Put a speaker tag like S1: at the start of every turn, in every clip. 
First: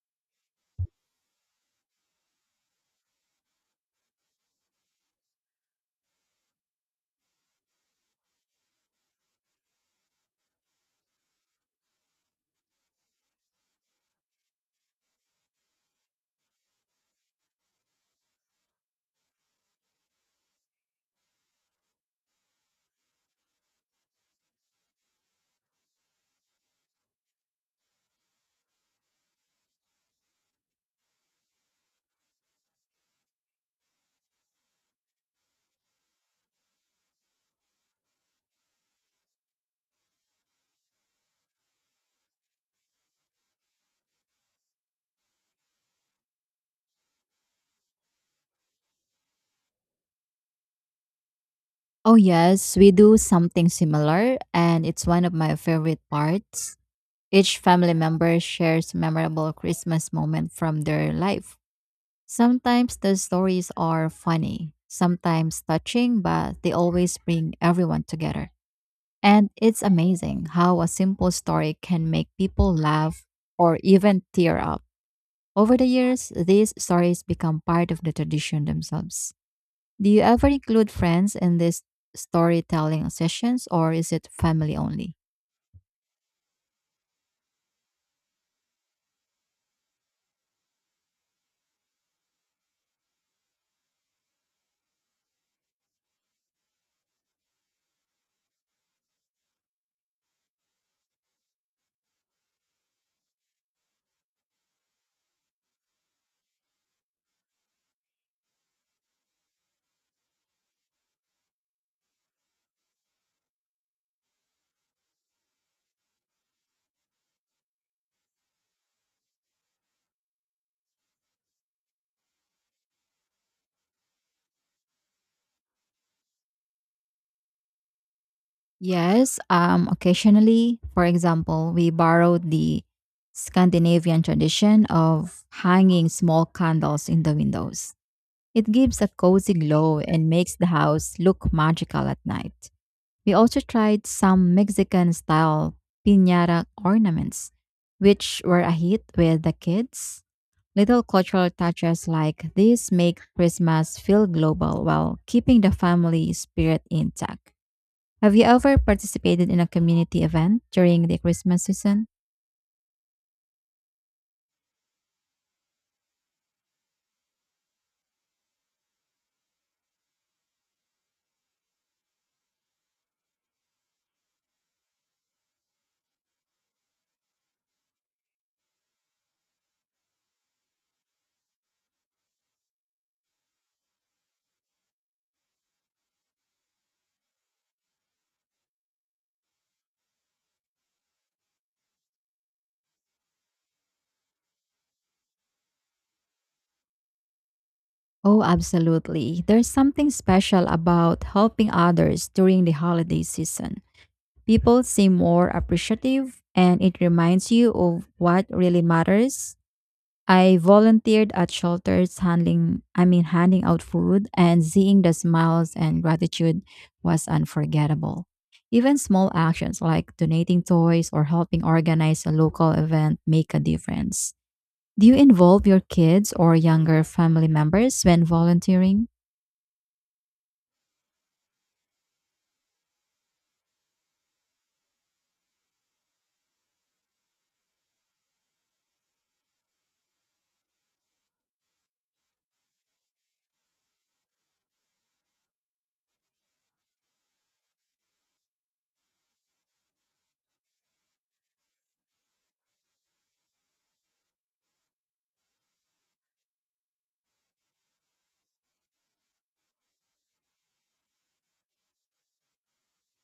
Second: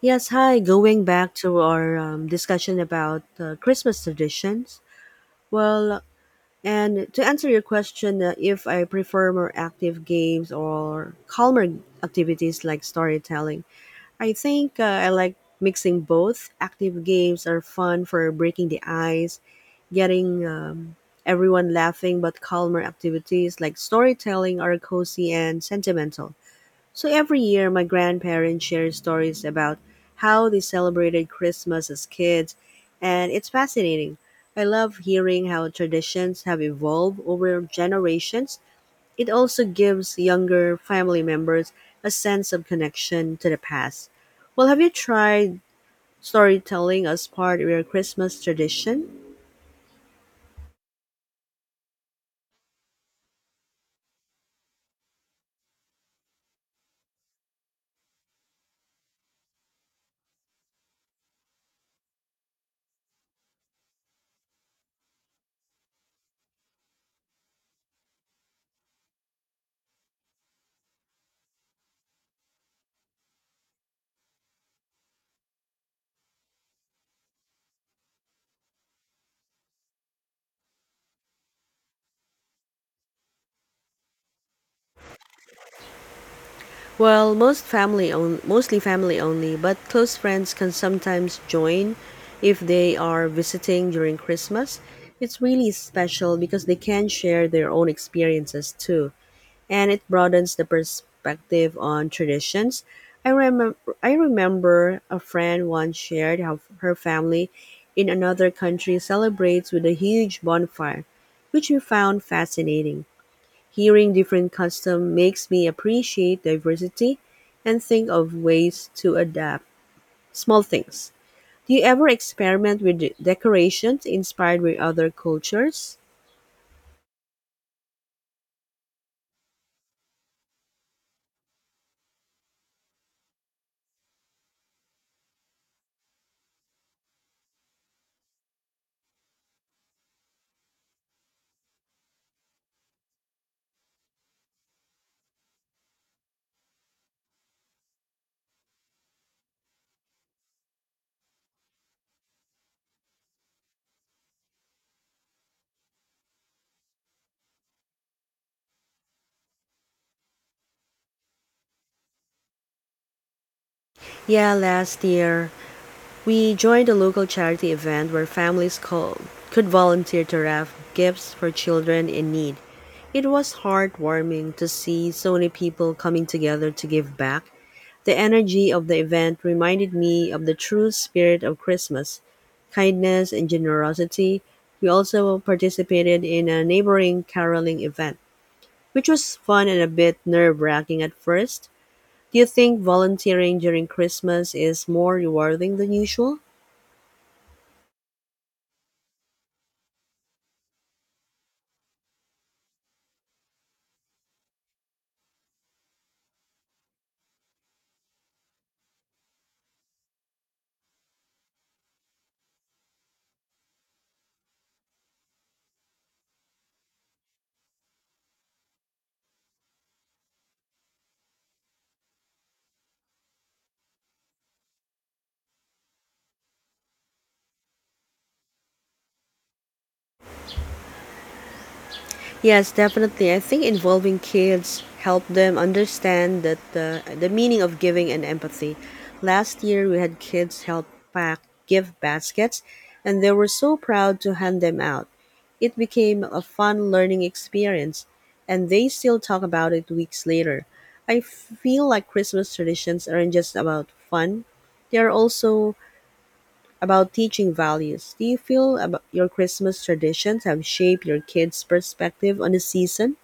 S1: Yes, hi. Going back to our discussion about Christmas traditions. Well, and to answer your question, if I prefer more active games or calmer activities like storytelling, I think I like mixing both. Active games are fun for breaking the ice, getting everyone laughing, but calmer activities like storytelling are cozy and sentimental. So every year, my grandparents share stories about how they celebrated Christmas as kids, and it's fascinating. I love hearing how traditions have evolved over generations. It also gives younger family members a sense of connection to the past. Well, have you tried storytelling as part of your Christmas tradition?
S2: Oh, yes, we do something similar, and it's one of my favorite parts. Each family member shares memorable Christmas moment from their life. Sometimes the stories are funny, sometimes touching, but they always bring everyone together. And it's amazing how a simple story can make people laugh or even tear up. Over the years, these stories become part of the tradition themselves. Do you ever include friends in these storytelling sessions or is it family only?
S1: Well, most family own, mostly family only, but close friends can sometimes join if they are visiting during Christmas. It's really special because they can share their own experiences too, and it broadens the perspective on traditions. I remember I remember a friend once shared how her family in another country celebrates with a huge bonfire, which we found fascinating. Hearing different customs makes me appreciate diversity and think of ways to adapt small things. Do you ever experiment with decorations inspired by other cultures?
S2: Yes, occasionally, for example, we borrowed the Scandinavian tradition of hanging small candles in the windows. It gives a cozy glow and makes the house look magical at night. We also tried some Mexican style piñata ornaments, which were a hit with the kids. Little cultural touches like this make Christmas feel global while keeping the family spirit intact. Have you ever participated in a community event during the Christmas season?
S1: Yeah, last year we joined a local charity event where families could volunteer to wrap gifts for children in need. It was heartwarming to see so many people coming together to give back. The energy of the event reminded me of the true spirit of Christmas, kindness and generosity. We also participated in a neighboring caroling event, which was fun and a bit nerve wracking at first. Do you think volunteering during Christmas is more rewarding than usual?
S2: Oh, absolutely. There's something special about helping others during the holiday season. People seem more appreciative, and it reminds you of what really matters. I volunteered at shelters handling I mean handing out food, and seeing the smiles and gratitude was unforgettable. Even small actions like donating toys or helping organize a local event make a difference. Do you involve your kids or younger family members when volunteering?
S1: Yes, definitely. I think involving kids help them understand that the meaning of giving and empathy. Last year we had kids help pack gift baskets and they were so proud to hand them out. It became a fun learning experience and they still talk about it weeks later. I feel like Christmas traditions aren't just about fun. They are also about teaching values. Do you feel about your Christmas traditions have shaped your kids' perspective on the season?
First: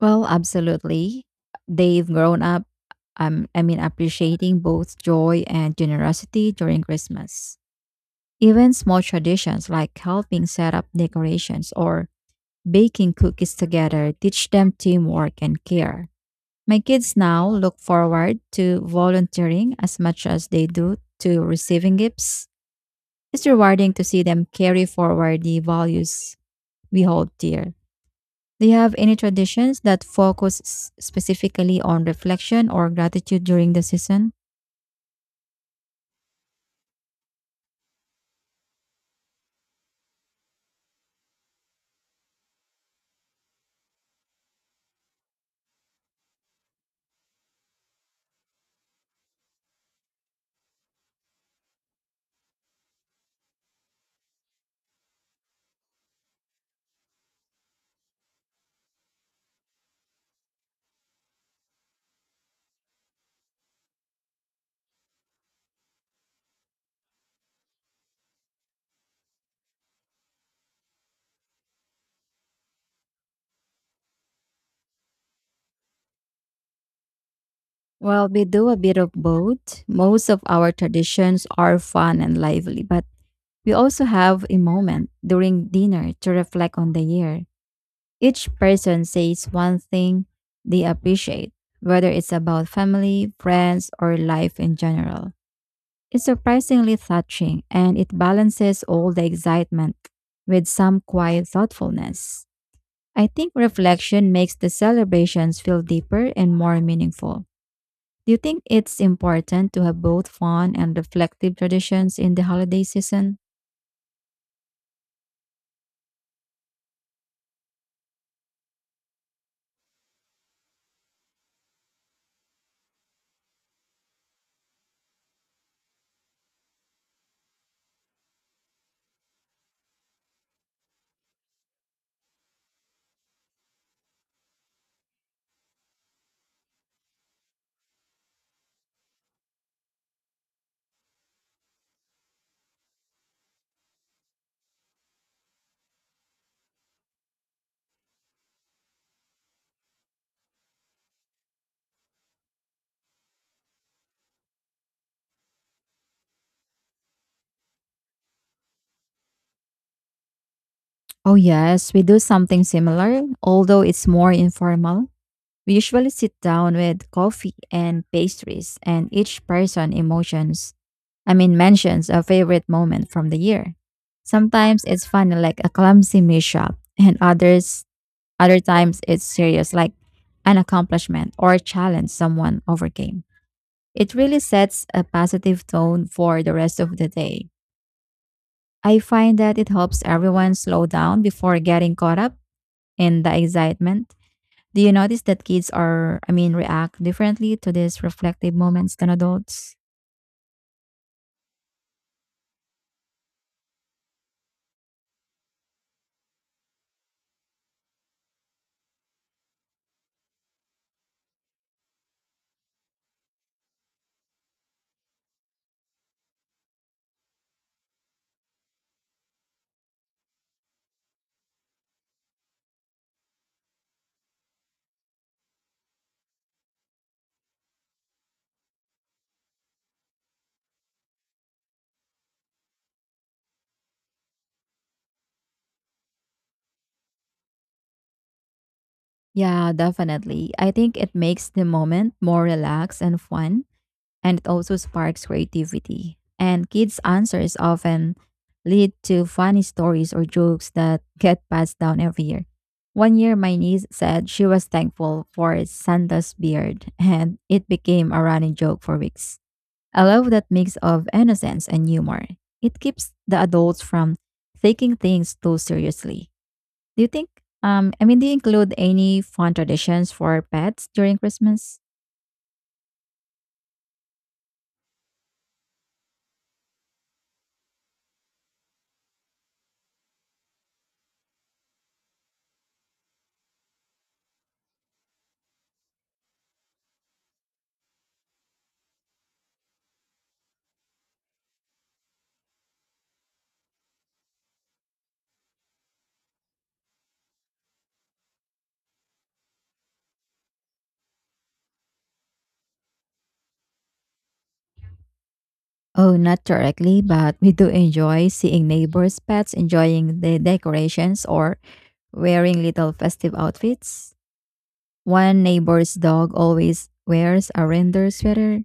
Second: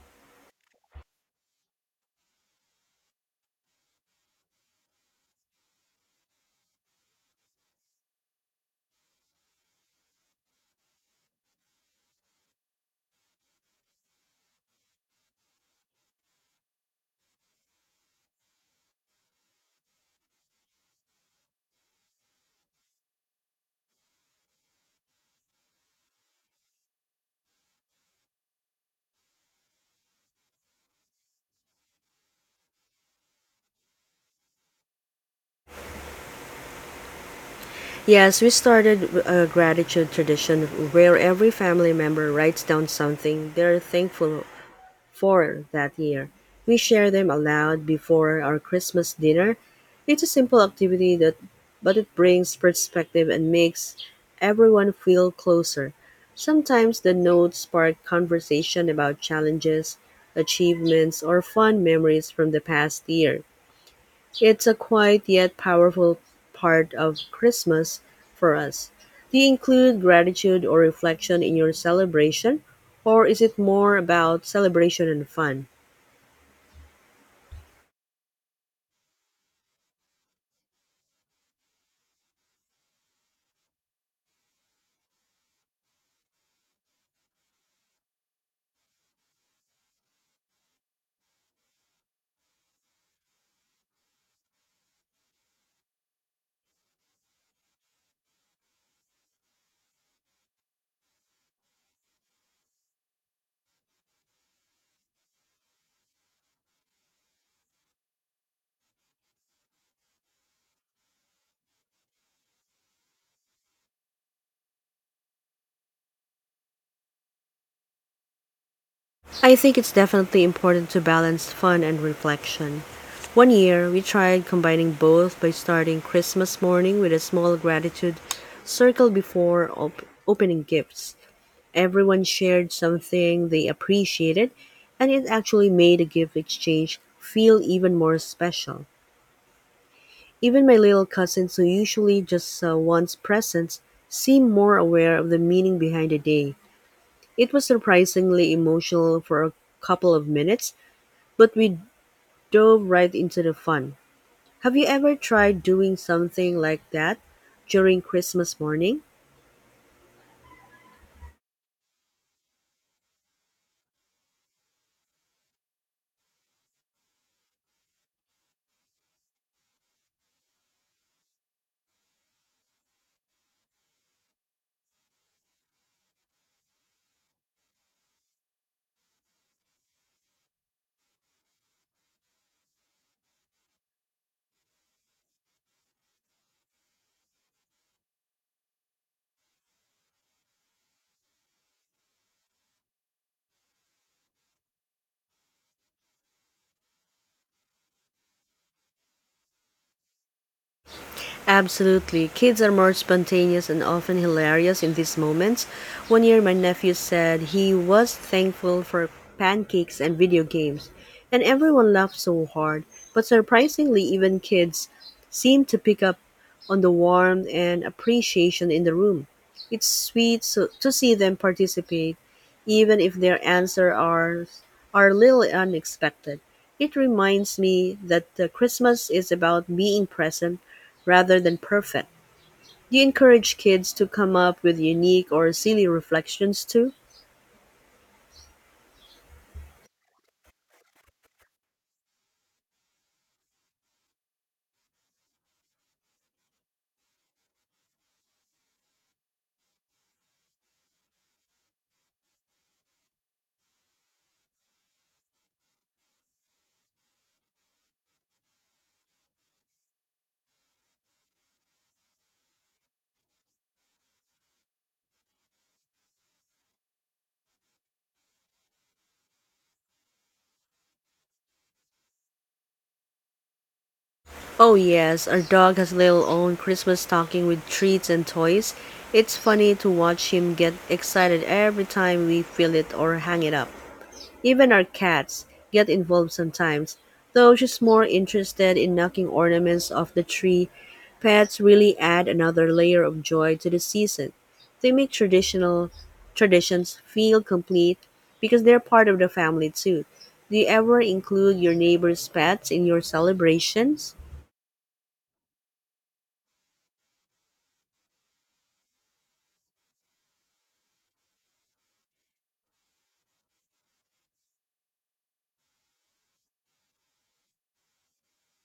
S2: Well, absolutely. They've grown up appreciating both joy and generosity during Christmas. Even small traditions like helping set up decorations or baking cookies together teach them teamwork and care. My kids now look forward to volunteering as much as they do to receiving gifts. It's rewarding to see them carry forward the values we hold dear. Do you have any traditions that focus specifically on reflection or gratitude during the season?
S1: Yes, we started a gratitude tradition where every family member writes down something they're thankful four that year. We share them aloud before our Christmas dinner. It's a simple activity that but it brings perspective and makes everyone feel closer. Sometimes the notes spark conversation about challenges, achievements, or fun memories from the past year. It's a quiet yet powerful part of Christmas for us. Do you include gratitude or reflection in your celebration, or is it more about celebration and fun?
S2: Well, we do a bit of both. Most of our traditions are fun and lively, but we also have a moment during dinner to reflect on the year. Each person says one thing they appreciate, whether it's about family, friends, or life in general. It's surprisingly touching, and it balances all the excitement with some quiet thoughtfulness. I think reflection makes the celebrations feel deeper and more meaningful. Do you think it's important to have both fun and reflective traditions in the holiday season?
S1: I think it's definitely important to balance fun and reflection. One year, we tried combining both by starting Christmas morning with a small gratitude circle before opening gifts. Everyone shared something they appreciated, and it actually made a gift exchange feel even more special. Even my little cousins, who usually just wants presents, seemed more aware of the meaning behind the day. It was surprisingly emotional for a couple of minutes, but we dove right into the fun. Have you ever tried doing something like that during Christmas morning?
S2: Oh, yes, we do something similar, although it's more informal. We usually sit down with coffee and pastries, and each person mentions a favorite moment from the year. Sometimes it's funny, like a clumsy mishap, and other times it's serious, like an accomplishment or a challenge someone overcame. It really sets a positive tone for the rest of the day. I find that it helps everyone slow down before getting caught up and the excitement. Do you notice that kids are, I mean, react differently to these reflective moments than adults?
S1: Absolutely. Kids are more spontaneous and often hilarious in these moments. One year, my nephew said he was thankful for pancakes and video games, and everyone laughed so hard. But surprisingly, even kids seem to pick up on the warmth and appreciation in the room. It's sweet so, to see them participate even if their answers are little unexpected. It reminds me that the Christmas is about being present rather than perfect. Do you encourage kids to come up with unique or silly reflections too?
S2: Yeah, definitely. I think it makes the moment more relaxed and fun, and it also sparks creativity. And kids' answers often lead to funny stories or jokes that get passed down every year. One year, my niece said she was thankful for Santa's beard, and it became a running joke for weeks. I love that mix of innocence and humor. It keeps the adults from taking things too seriously. Do you think, I mean, Do you include any fun traditions for pets during Christmas?
S1: Oh yes, our dog has little own Christmas stocking with treats and toys. It's funny to watch him get excited every time we fill it or hang it up. Even our cats get involved sometimes, though she's more interested in knocking ornaments off the tree. Pets really add another layer of joy to the season. They make traditional traditions feel complete because they're part of the family too. Do you ever include your neighbor's pets in your celebrations?
S2: Oh, not directly, but we do enjoy seeing neighbors' pets enjoying the decorations or wearing little festive outfits. One neighbor's dog always wears a reindeer sweater,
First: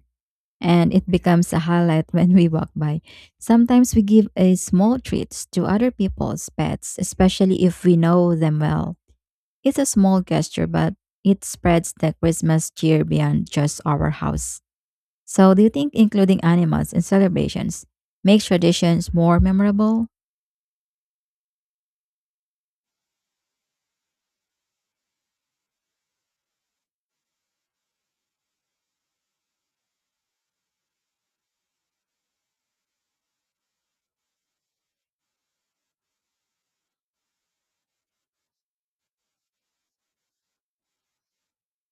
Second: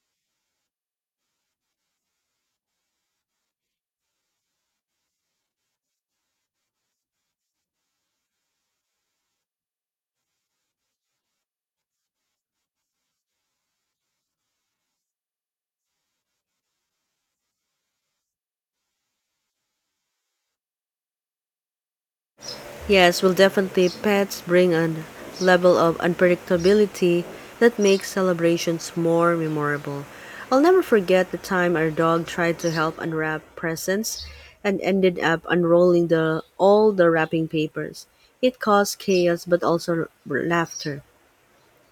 S2: and it becomes a highlight when we walk by. Sometimes we give a small treats to other people's pets, especially if we know them well. It's a small gesture, but it spreads the Christmas cheer beyond just our house. So, do you think including animals in celebrations makes traditions more memorable?
S1: Yes, well, definitely, pets bring a level of unpredictability that makes celebrations more memorable. I'll never forget the time our dog tried to help unwrap presents and ended up unrolling the all the wrapping papers. It caused chaos but also laughter,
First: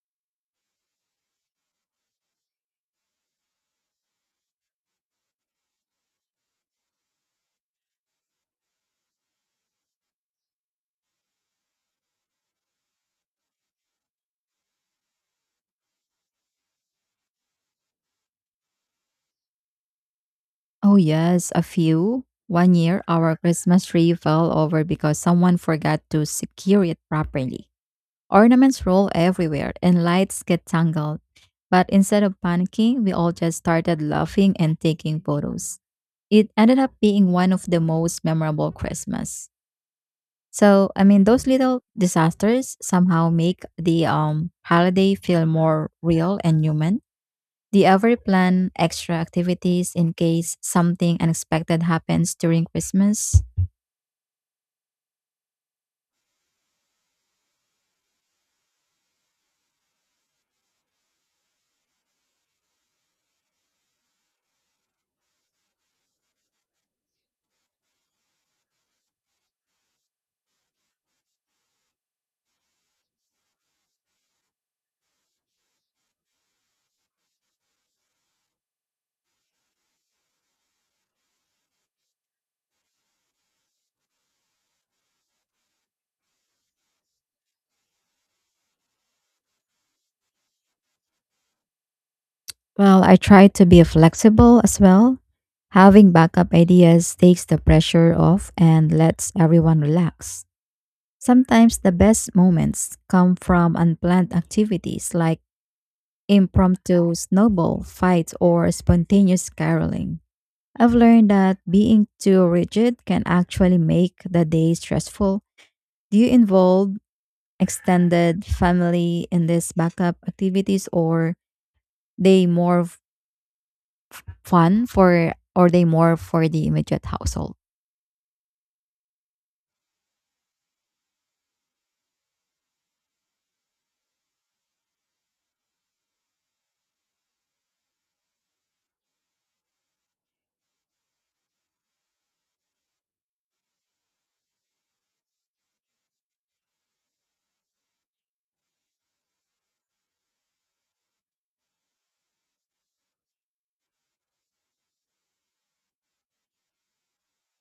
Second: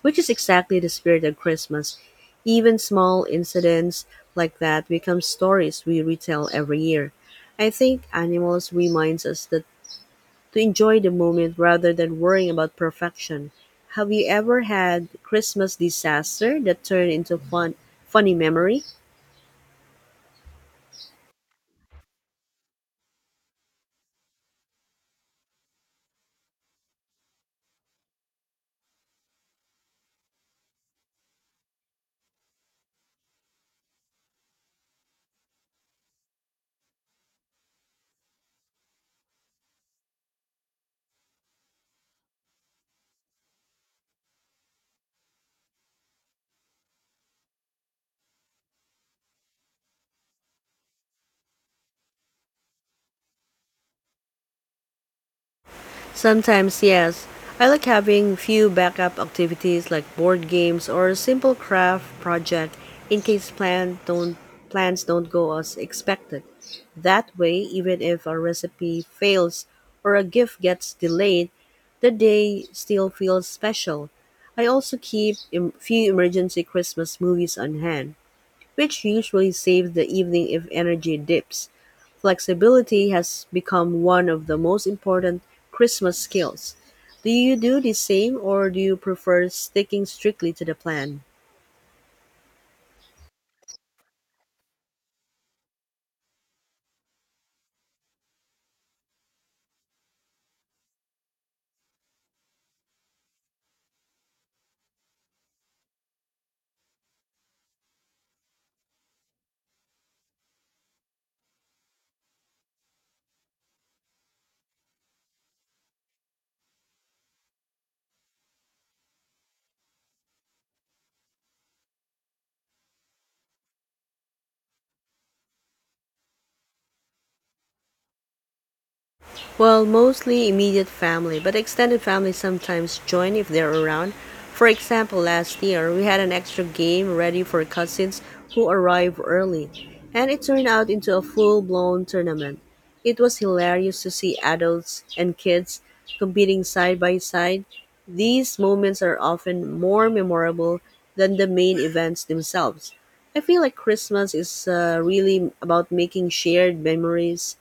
S1: which is exactly the spirit of Christmas. Even small incidents like that become stories we retell every year. I think animals reminds us that to enjoy the moment rather than worrying about perfection. Have you ever had Christmas disaster that turned into fun funny memory?
S2: Oh, yes, a few. One year, our Christmas tree fell over because someone forgot to secure it properly. Ornaments roll everywhere and lights get tangled. But instead of panicking, we all just started laughing and taking photos. It ended up being one of the most memorable Christmas. Those little disasters somehow make the holiday feel more real and human. Do you ever plan extra activities in case something unexpected happens during Christmas?
S1: Sometimes yes. I like having few backup activities like board games or a simple craft project in case plans don't go as expected. That way, even if a recipe fails or a gift gets delayed, the day still feels special. I also keep a few emergency Christmas movies on hand, which usually saves the evening if energy dips. Flexibility has become one of the most important Christmas skills. Do you do the same or do you prefer sticking strictly to the plan?
S2: Well, I try to be flexible as well. Having backup ideas takes the pressure off and lets everyone relax. Sometimes the best moments come from unplanned activities like impromptu snowball fights or spontaneous caroling. I've learned that being too rigid can actually make the day stressful. Do you involve extended family in these backup activities, or they more fun for or they more for the immediate household?
S1: Well, mostly immediate family, but extended family sometimes join if they're around. For example, last year we had an extra game ready for cousins who arrived early, and it turned out into a full blown tournament. It was hilarious to see adults and kids competing side by side. These moments are often more memorable than the main events themselves. I feel like Christmas is really about making shared memories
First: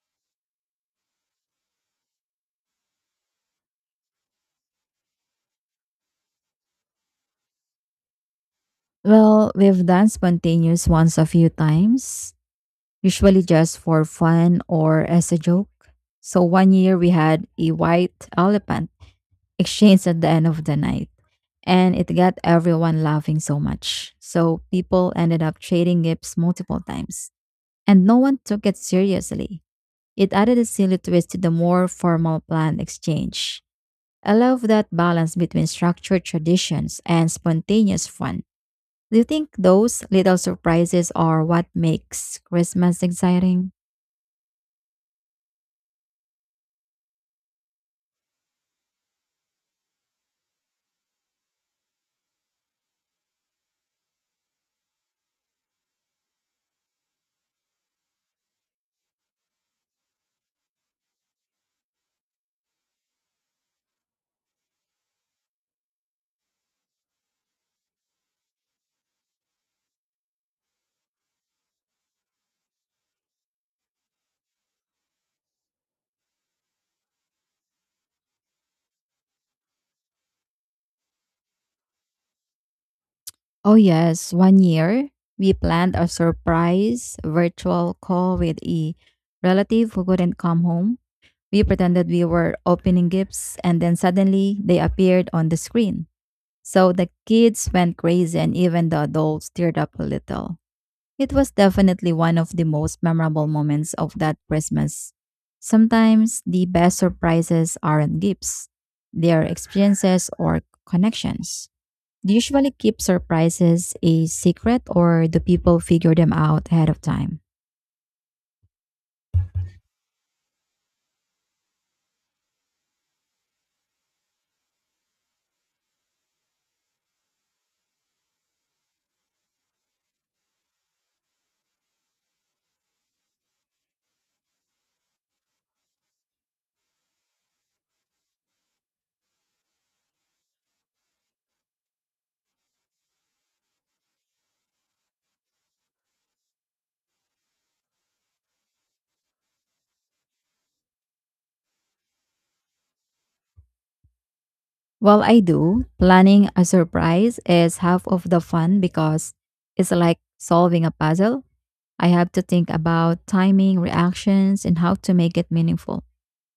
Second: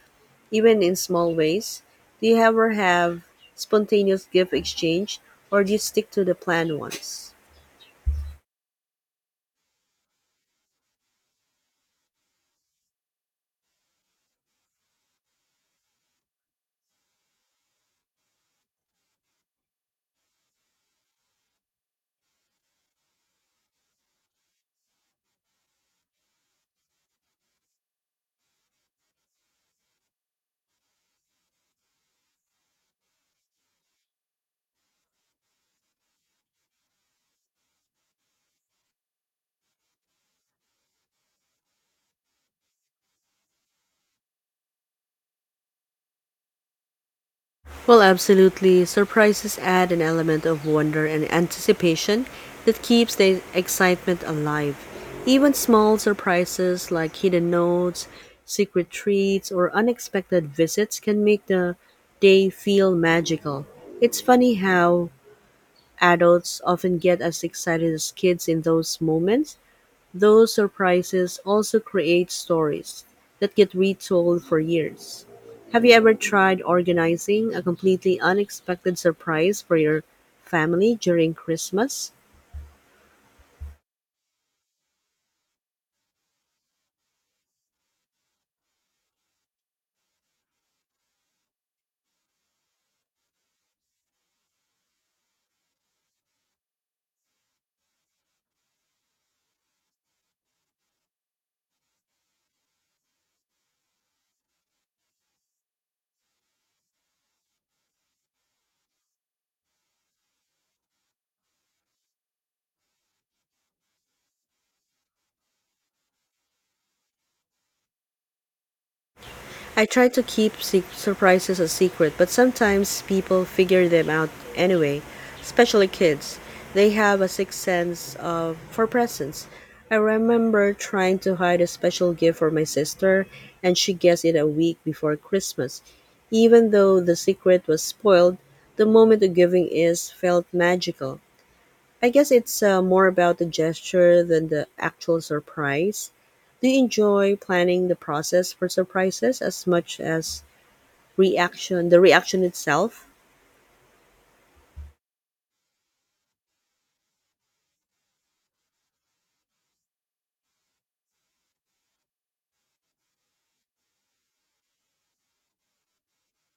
S1: even in small ways? Do you ever have spontaneous gift exchange or do you stick to the planned ones?
S2: Well, we've done spontaneous ones a few times, usually just for fun or as a joke. So one year we had a white elephant exchange at the end of the night, and it got everyone laughing so much. So people ended up trading gifts multiple times, and no one took it seriously. It added a silly twist to the more formal planned exchange. I love that balance between structured traditions and spontaneous fun. Do you think those little surprises are what makes Christmas exciting?
S1: Well, absolutely. Surprises add an element of wonder and anticipation that keeps the excitement alive. Even small surprises like hidden notes, secret treats, or unexpected visits can make the day feel magical. It's funny how adults often get as excited as kids in those moments. Those surprises also create stories that get retold for years. Have you ever tried organizing a completely unexpected surprise for your family during Christmas?
S2: Oh, yes. One year, we planned a surprise virtual call with a relative who couldn't come home. We pretended we were opening gifts, and then suddenly they appeared on the screen. So the kids went crazy, and even the adults teared up a little. It was definitely one of the most memorable moments of that Christmas. Sometimes the best surprises aren't gifts, they are experiences or connections. Do you usually keep surprises a secret or do people figure them out ahead of time?
S1: I try to keep surprises a secret, but sometimes people figure them out anyway, especially kids. They have a sixth sense of for presents. I remember trying to hide a special gift for my sister, and she guessed it a week before Christmas. Even though the secret was spoiled, the moment of giving is felt magical. I guess it's more about the gesture than the actual surprise. Do you enjoy planning the process for surprises as much as reaction, the reaction itself?
S2: Well, I do. Planning a surprise is half of the fun because it's like solving a puzzle. I have to think about timing, reactions, and how to make it meaningful.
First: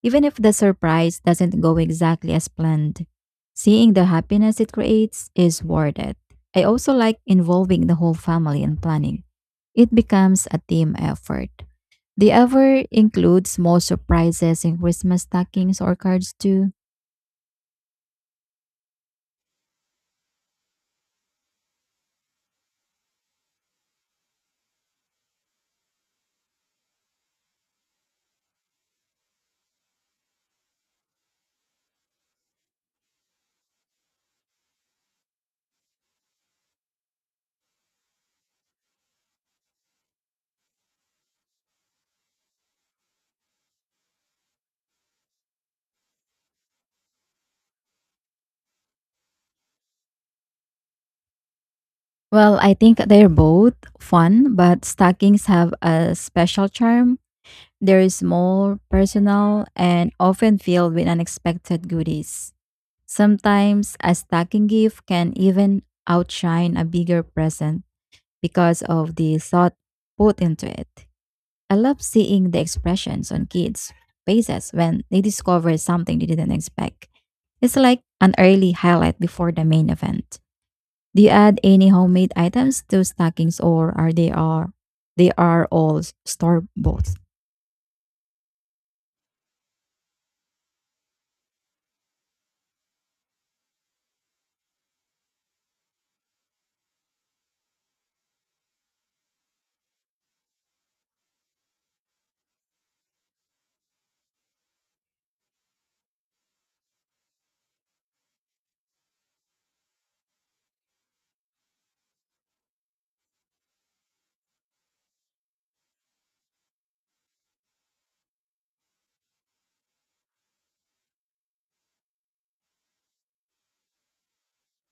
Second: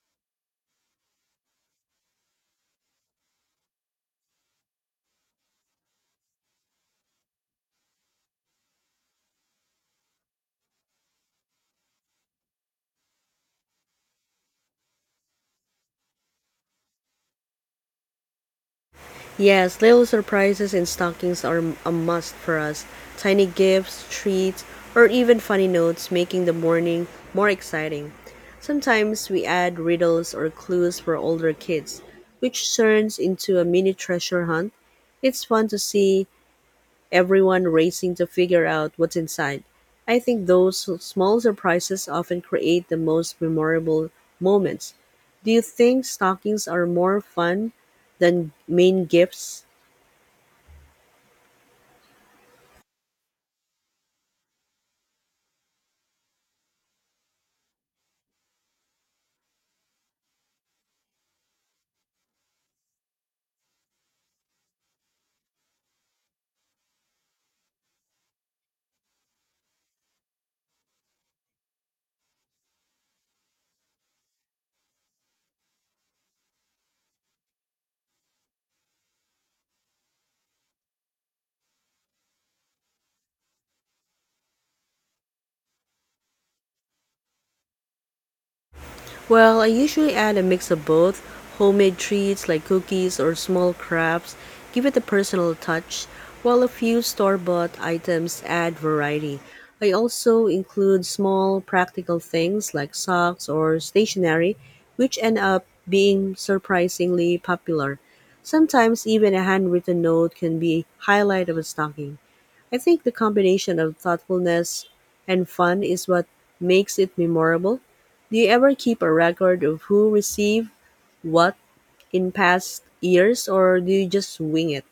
S2: Even if the surprise doesn't go exactly as planned, seeing the happiness it creates is worth it. I also like involving the whole family in planning. It becomes a team effort. Do you ever include small surprises in Christmas stockings or cards too?
S1: Yes, little surprises in stockings are a must for us. Tiny gifts, treats, or even funny notes making the morning more exciting. Sometimes we add riddles or clues for older kids, which turns into a mini treasure hunt. It's fun to see everyone racing to figure out what's inside. I think those small surprises often create the most memorable moments. Do you think stockings are more fun than main gifts?
S2: Well, I think they're both fun, but stockings have a special charm. They're small, personal, and often filled with unexpected goodies. Sometimes a stocking gift can even outshine a bigger present because of the thought put into it. I love seeing the expressions on kids' faces when they discover something they didn't expect. It's like an early highlight before the main event. Do you add any homemade items to stockings, or are they are all store bought?
S1: Well, I usually add a mix of both homemade treats like cookies or small crafts, give it a personal touch, while a few store bought items add variety. I also include small practical things like socks or stationery, which end up being surprisingly popular. Sometimes even a handwritten note can be highlight of a stocking. I think the combination of thoughtfulness and fun is what makes it memorable. Do you ever keep a record of who received what in past years or do you just wing it?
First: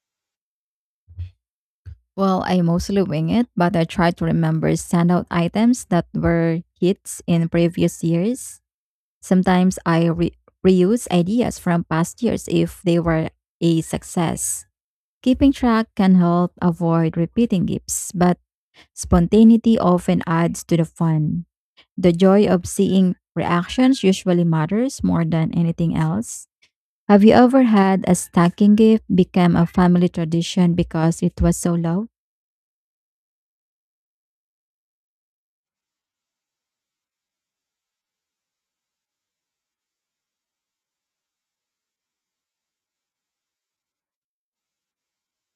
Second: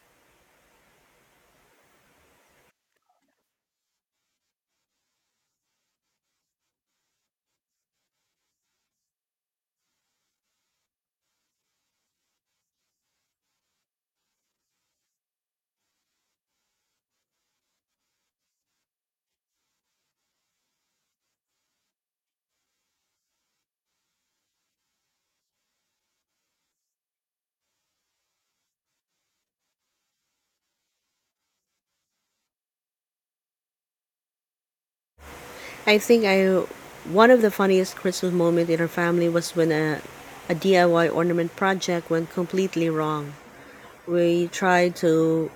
S2: Well, I mostly wing it, but I try to remember standout items that were hits in previous years. Sometimes I reuse ideas from past years if they were a success. Keeping track can help avoid repeating gifts, but spontaneity often adds to the fun. The joy of seeing reactions usually matters more than anything else. Have you ever had a stacking gift become a family tradition because it was so low?
S1: I think I One of the funniest Christmas moments in our family was when a DIY ornament project went completely wrong. We tried to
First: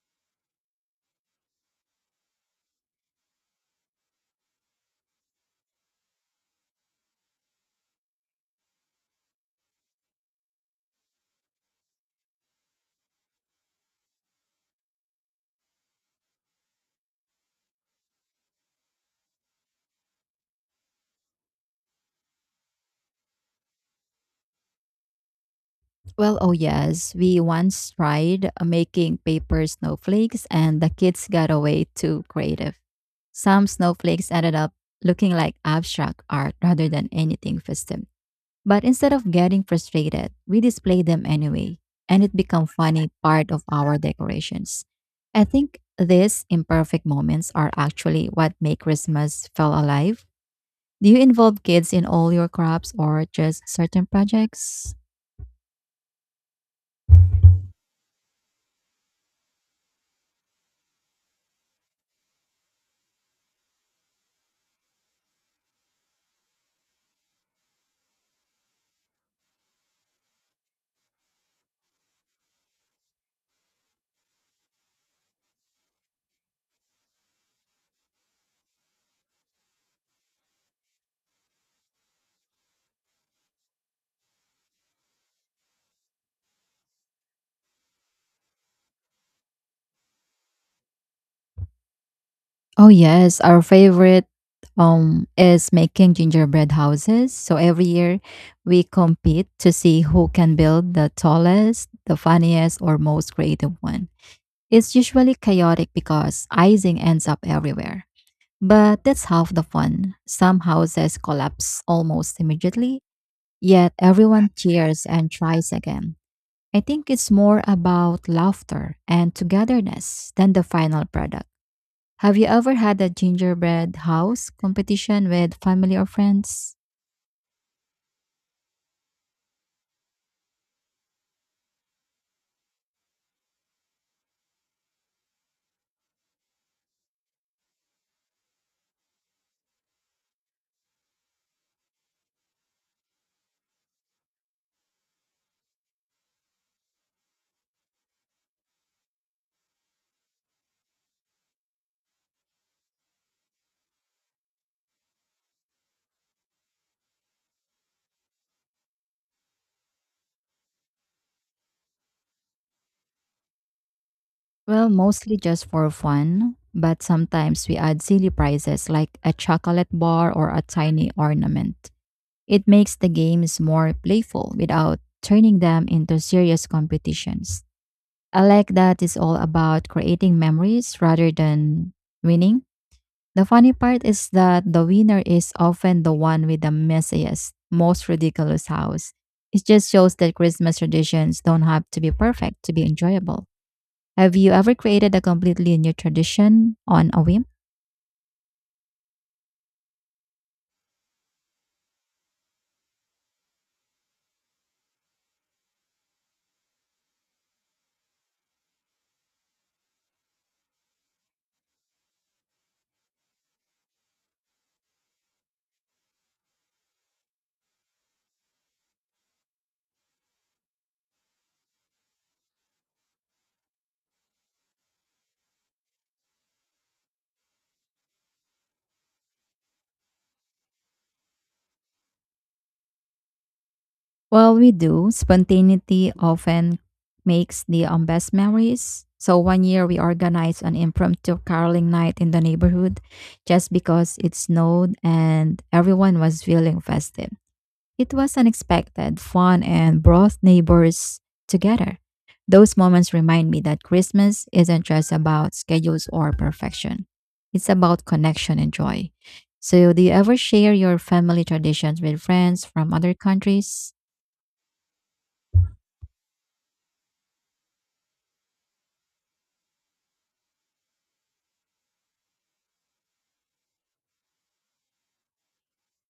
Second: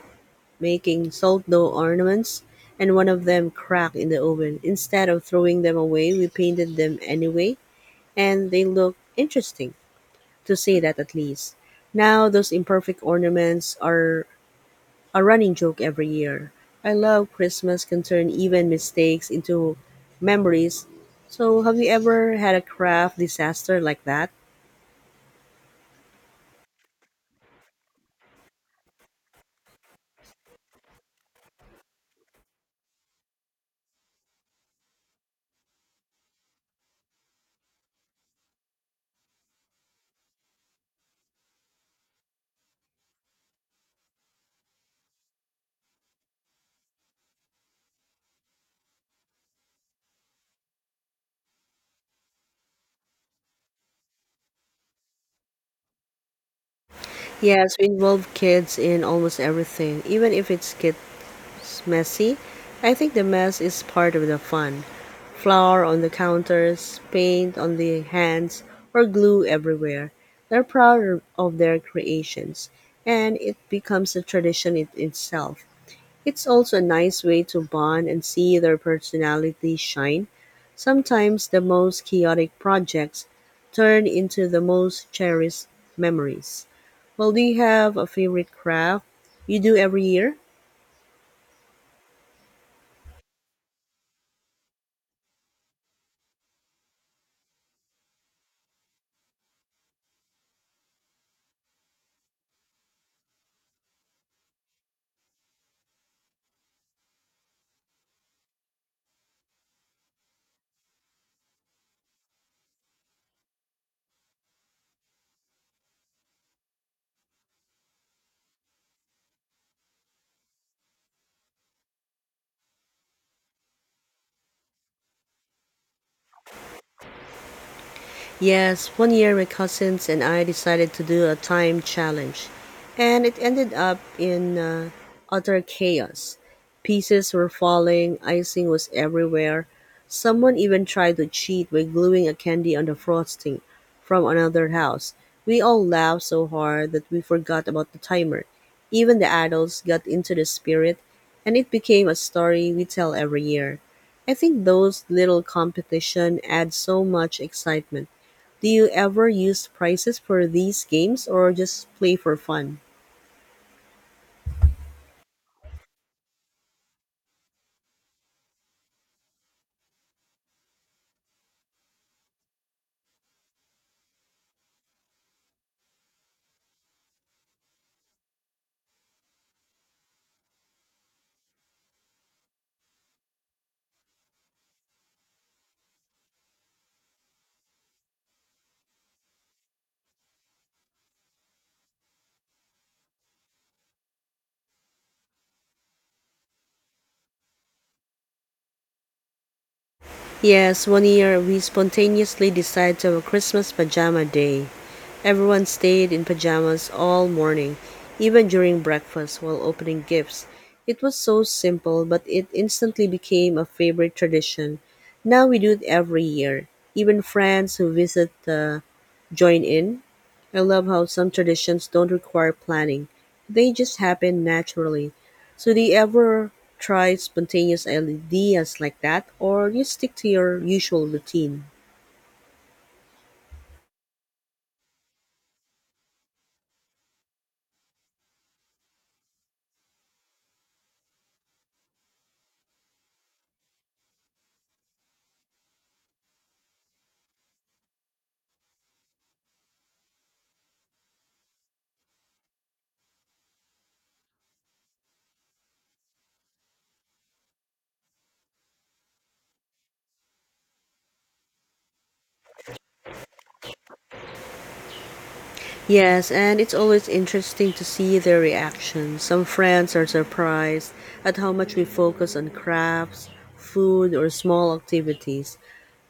S1: making salt dough ornaments and one of them cracked in the oven. Instead of throwing them away, we painted them anyway and they look interesting, to say that at least. Now those imperfect ornaments are a running joke every year. I love Christmas can turn even mistakes into memories. So have you ever had a craft disaster like that?
S2: Oh, yes, we once tried making paper snowflakes and the kids got away too creative. Some snowflakes ended up looking like abstract art rather than anything festive. But instead of getting frustrated, we displayed them anyway, and it became funny part of our decorations. I think these imperfect moments are actually what make Christmas feel alive. Do you involve kids in all your crafts or just certain projects?
S1: Yes, we involve kids in almost everything, even if it's messy. I think the mess is part of the fun. Flour on the counters, paint on the hands, or glue everywhere. They're proud of their creations, and it becomes a tradition in itself. It's also a nice way to bond and see their personality shine. Sometimes the most chaotic projects turn into the most cherished memories. Well, do you have a favorite craft you do every year?
S2: Oh yes, our favorite is making gingerbread houses. So every year we compete to see who can build the tallest, the funniest or most creative one. It's usually chaotic because icing ends up everywhere. But that's half the fun. Some houses collapse almost immediately, yet everyone cheers and tries again. I think it's more about laughter and togetherness than the final product. Have you ever had a gingerbread house competition with family or friends?
S1: Yes, one year my cousins and I decided to do a time challenge, and it ended up in utter chaos. Pieces were falling, icing was everywhere. Someone even tried to cheat by gluing a candy on the frosting from another house. We all laughed so hard that we forgot about the timer. Even the adults got into the spirit, and it became a story we tell every year. I think those little competition add so much excitement. Do you ever use prizes for these games or just play for fun?
S2: Well, mostly just for fun, but sometimes we add silly prizes like a chocolate bar or a tiny ornament. It makes the games more playful without turning them into serious competitions. I like that it's all about creating memories rather than winning. The funny part is that the winner is often the one with the messiest, most ridiculous house. It just shows that Christmas traditions don't have to be perfect to be enjoyable. Have you ever created a completely new tradition on a whim?
S1: Yes, one year we spontaneously decided to have a Christmas pajama day. Everyone stayed in pajamas all morning, even during breakfast while opening gifts. It was so simple, but it instantly became a favorite tradition. Now we do it every year. Even friends who visit join in. I love how some traditions don't require planning. They just happen naturally. So do you ever try spontaneous ideas like that, or you stick to your usual routine?
S2: Well, we do. Spontaneity often makes the best memories. So one year we organized an impromptu caroling night in the neighborhood just because it snowed and everyone was feeling festive. It was unexpected, fun, and brought neighbors together. Those moments remind me that Christmas isn't just about schedules or perfection, it's about connection and joy. So, do you ever share your family traditions with friends from other countries?
S1: Yes, and it's always interesting to see their reaction. Some friends are surprised at how much we focus on crafts, food, or small activities.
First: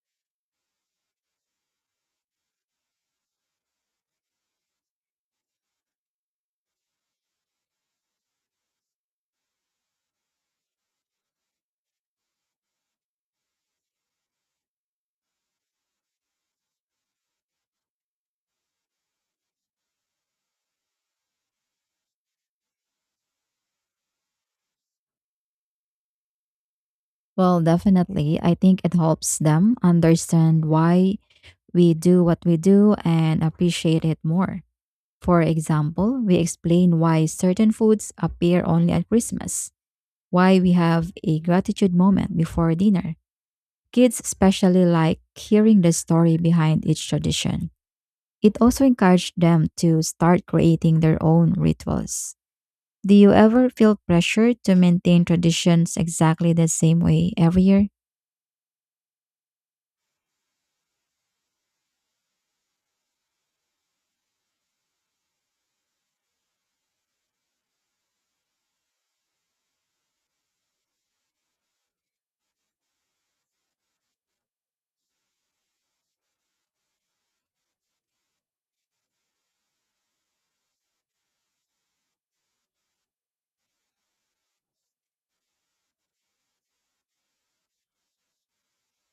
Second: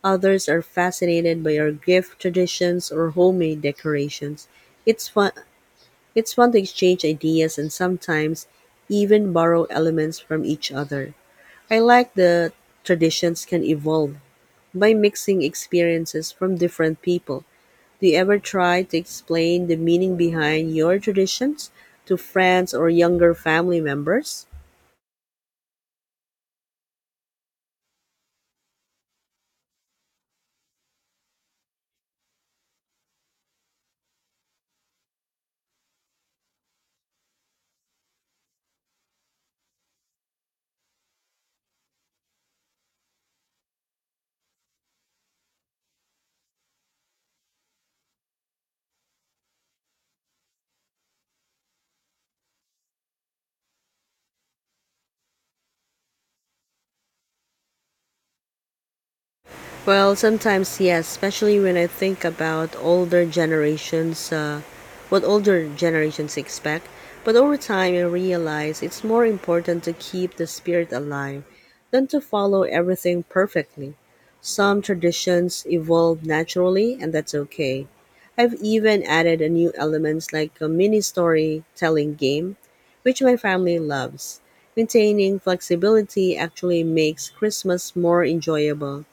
S1: Others are fascinated by our gift traditions or homemade decorations. It's fun It's fun to exchange ideas and sometimes even borrow elements from each other. I like that traditions can evolve by mixing experiences from different people. Do you ever try to explain the meaning behind your traditions to friends or younger family members?
S2: Well, definitely. I think it helps them understand why we do what we do and appreciate it more. For example, we explain why certain foods appear only at Christmas, why we have a gratitude moment before dinner. Kids especially like hearing the story behind each tradition. It also encouraged them to start creating their own rituals. Do you ever feel pressure to maintain traditions exactly the same way every year?
S1: Well, sometimes yes, especially when I think about older what older generations expect. But over time, I realize it's more important to keep the spirit alive than to follow everything perfectly. Some traditions evolve naturally, and that's okay. I've even added a new elements like a mini storytelling game, which my family loves. Maintaining flexibility actually makes Christmas more enjoyable.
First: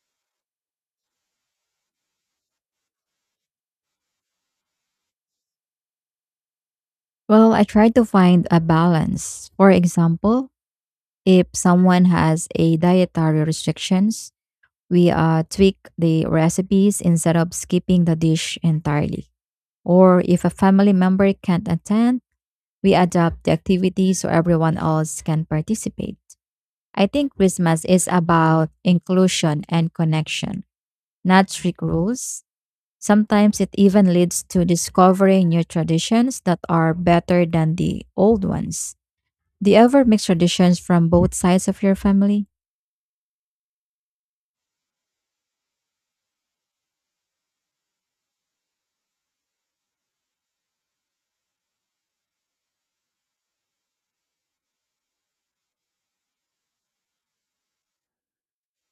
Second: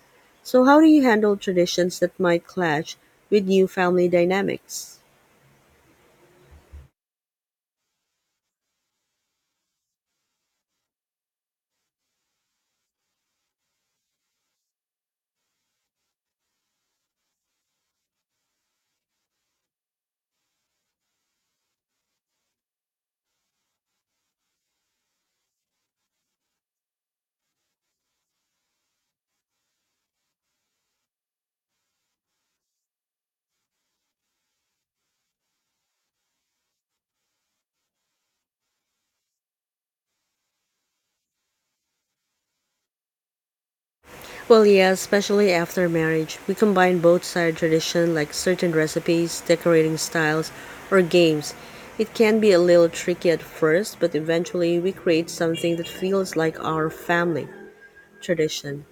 S1: So, how do you handle traditions that might clash with new family dynamics?
S2: Well, I try to find a balance. For example, if someone has a dietary restrictions, we tweak the recipes instead of skipping the dish entirely. Or if a family member can't attend, we adapt the activity so everyone else can participate. I think Christmas is about inclusion and connection, not strict rules. Sometimes it even leads to discovering new traditions that are better than the old ones. Do you ever mix traditions from both sides of your family?
S1: Well, yeah, especially after marriage, we combine both side tradition like certain recipes, decorating styles, or games. It can be a little tricky at first, but eventually we create something that feels like our family tradition.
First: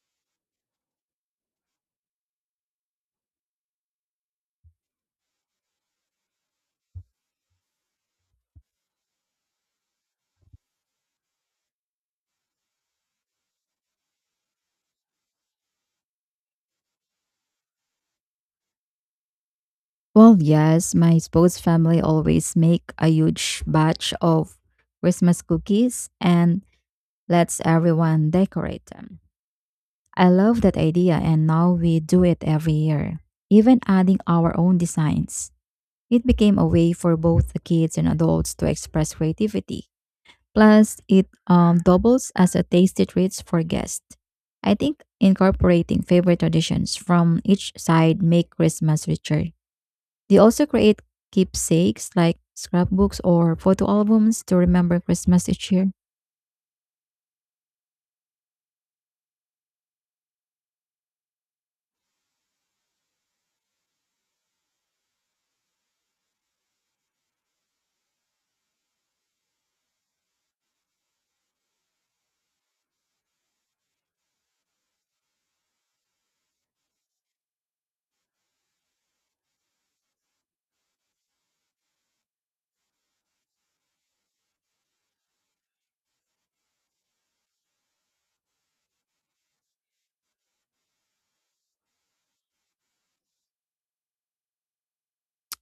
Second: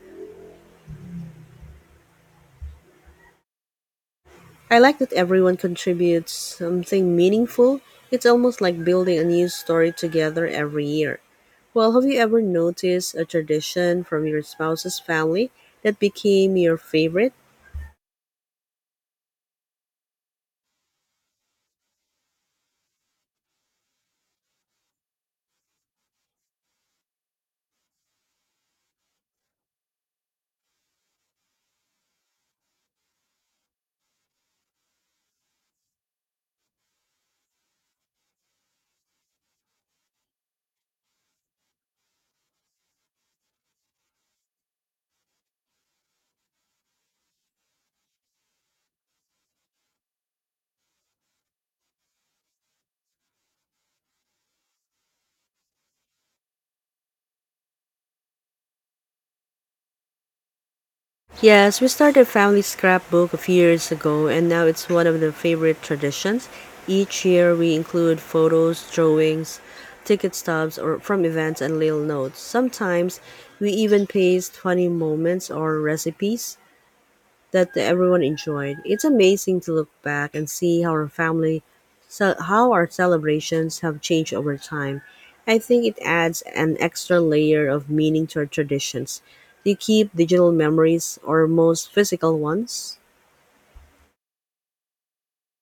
S1: I like that everyone contributes something meaningful. It's almost like building a new story together every year. Well, have you ever noticed a tradition from your spouse's family that became your favorite?
S2: Well, yes, my sports family always make a huge batch of Christmas cookies and lets everyone decorate them. I love that idea, and now we do it every year, even adding our own designs. It became a way for both the kids and adults to express creativity. Plus, it doubles as a tasty treat for guests. I think incorporating favorite traditions from each side make Christmas richer. They also create keepsakes like scrapbooks or photo albums to remember Christmas each year.
S1: Yes, we started a family scrapbook a few years ago, and now it's one of the favorite traditions. Each year, we include photos, drawings, ticket stubs, or from events and little notes. Sometimes, we even paste funny moments or recipes that everyone enjoyed. It's amazing to look back and see how our how our celebrations have changed over time. I think it adds an extra layer of meaning to our traditions. Do you keep digital memories or most physical ones?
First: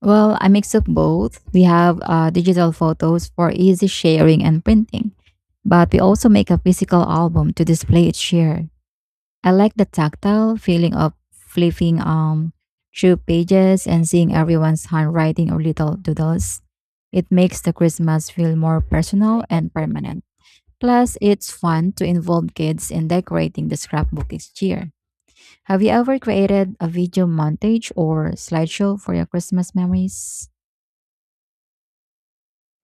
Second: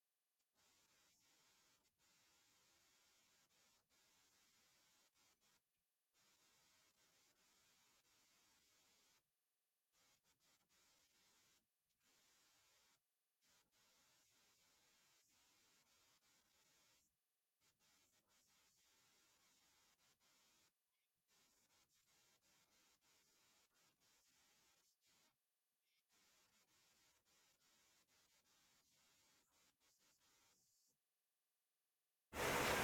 S2: Well, I mix up both. We have digital photos for easy sharing and printing, but we also make a physical album to display each year. I like the tactile feeling of flipping through pages and seeing everyone's handwriting or little doodles. It makes the Christmas feel more personal and permanent. Plus, it's fun to involve kids in decorating the scrapbook each year. Have you ever created a video montage or slideshow for your Christmas memories?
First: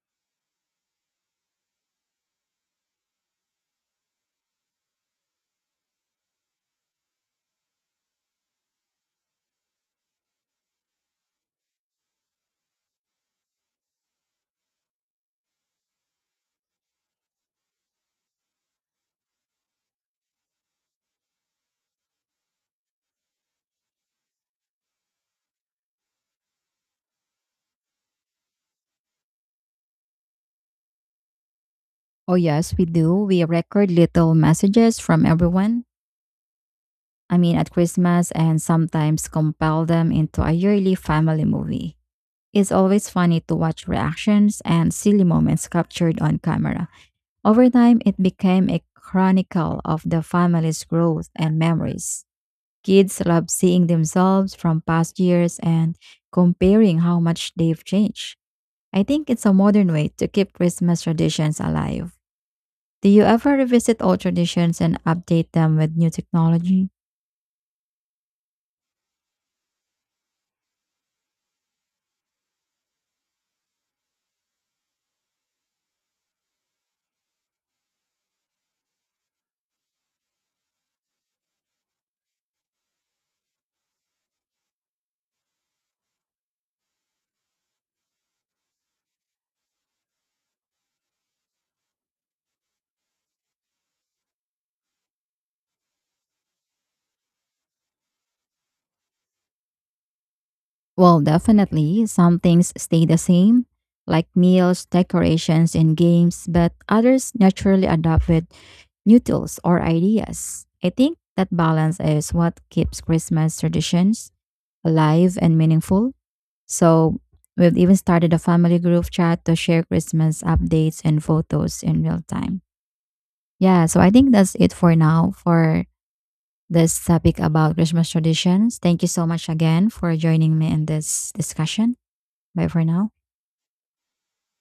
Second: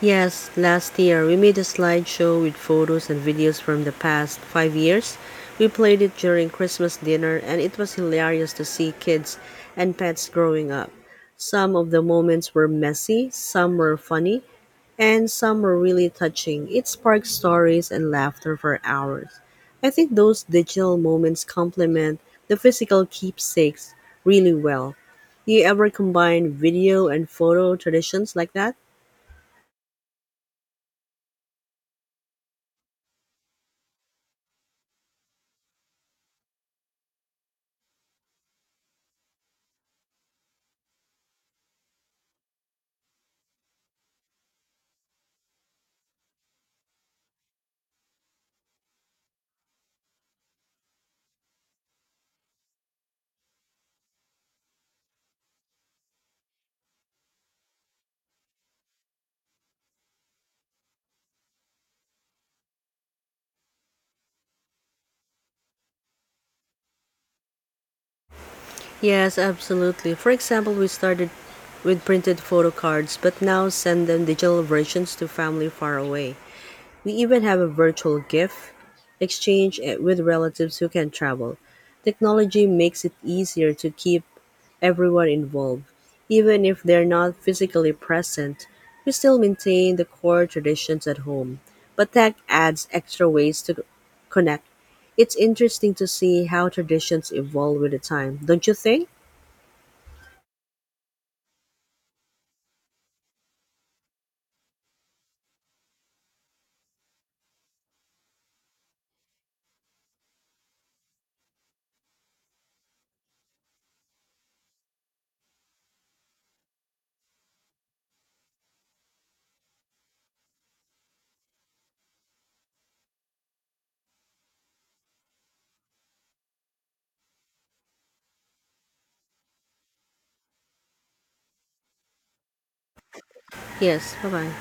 S1: Yes, last year we made a slideshow with photos and videos from the past 5 years. We played it during Christmas dinner, and it was hilarious to see kids and pets growing up. Some of the moments were messy, some were funny, and some were really touching. It sparked stories and laughter for hours. I think those digital moments complement the physical keepsakes really well. Do you ever combine video and photo traditions like that?
S2: Oh, yes, we do. We record little messages from everyone. I mean, at Christmas, and sometimes compile them into a yearly family movie. It's always funny to watch reactions and silly moments captured on camera. Over time, it became a chronicle of the family's growth and memories. Kids love seeing themselves from past years and comparing how much they've changed. I think it's a modern way to keep Christmas traditions alive. Do you ever revisit old traditions and update them with new technology?
S1: Yes, absolutely. For example, we started with printed photo cards, but now send them digital versions to family far away. We even have a virtual gift exchange with relatives who can travel. Technology makes it easier to keep everyone involved. Even if they're not physically present, we still maintain the core traditions at home. But tech adds extra ways to connect. It's interesting to see how traditions evolve with the time, don't you think?
S2: Well, definitely, some things stay the same, like meals, decorations, and games, but others naturally adapt with new tools or ideas. I think that balance is what keeps Christmas traditions alive and meaningful. So, we've even started a family group chat to share Christmas updates and photos in real time. Yeah, so I think that's it for now for this topic about Christmas traditions. Thank you so much again for joining me in this discussion. Bye for now.
S1: Yes, bye-bye.